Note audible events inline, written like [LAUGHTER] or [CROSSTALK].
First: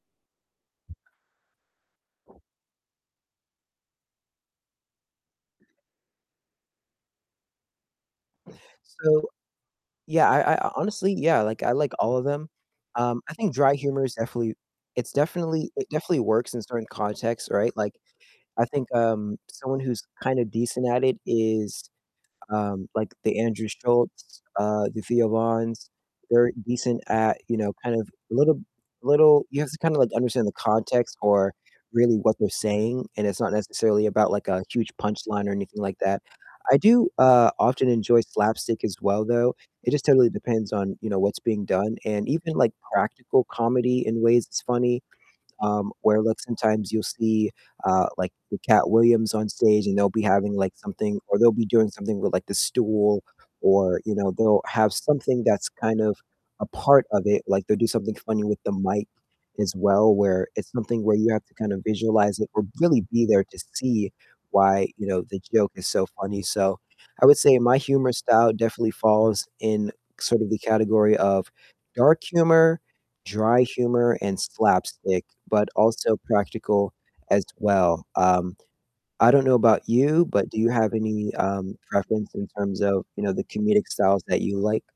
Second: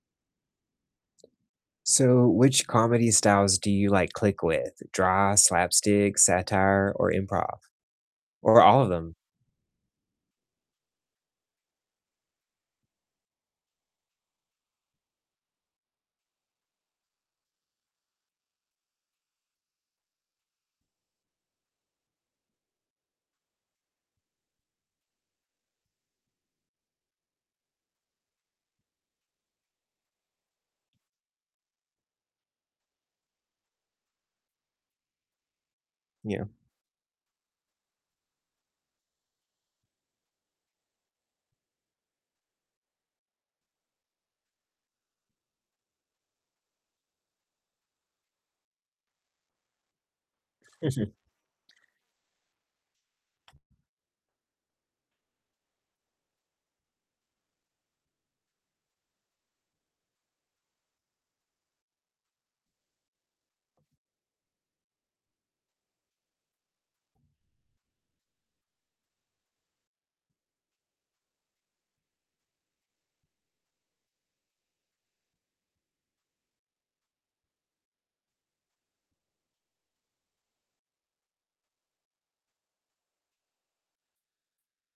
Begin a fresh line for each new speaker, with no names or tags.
So which comedy styles do you, like, click with? Dry, slapstick, satire, or improv? Or all of them?
So, yeah, I I honestly yeah, like, I like all of them, um, I think dry humor is definitely it's definitely it definitely works in certain contexts, right? Like, I think, um, someone who's kind of decent at it is, um, like, the Andrew Schultzs, uh, the Theo Vanns, they're decent at, you know, kind of little little you have to kind of, like, understand the context or really what they're saying, and it's not necessarily about, like, a huge punchline or anything like that.
Yeah.
I do, uh, often enjoy slapstick as well, though, it just totally depends on, you know, what's being done and even, like, practical comedy in ways is funny, um, where look sometimes you'll see, uh, like, the Katt Williams on stage and they'll be having, like,
[UNINTELLIGIBLE]
something or they'll be doing something with, like, the stool or, you know, they'll have something that's kind of a part of it, like, they'll do something funny with the mic as well, where it's something where you have to kind of visualize it or really be there to see why, you know, the joke is so funny, so I would say my humor style definitely falls in sort of the category of dark humor, dry humor, and slapstick, but also practical as well, um, I don't know about you, but do you have any, um, preference in terms of, you know, the comedic styles that you like?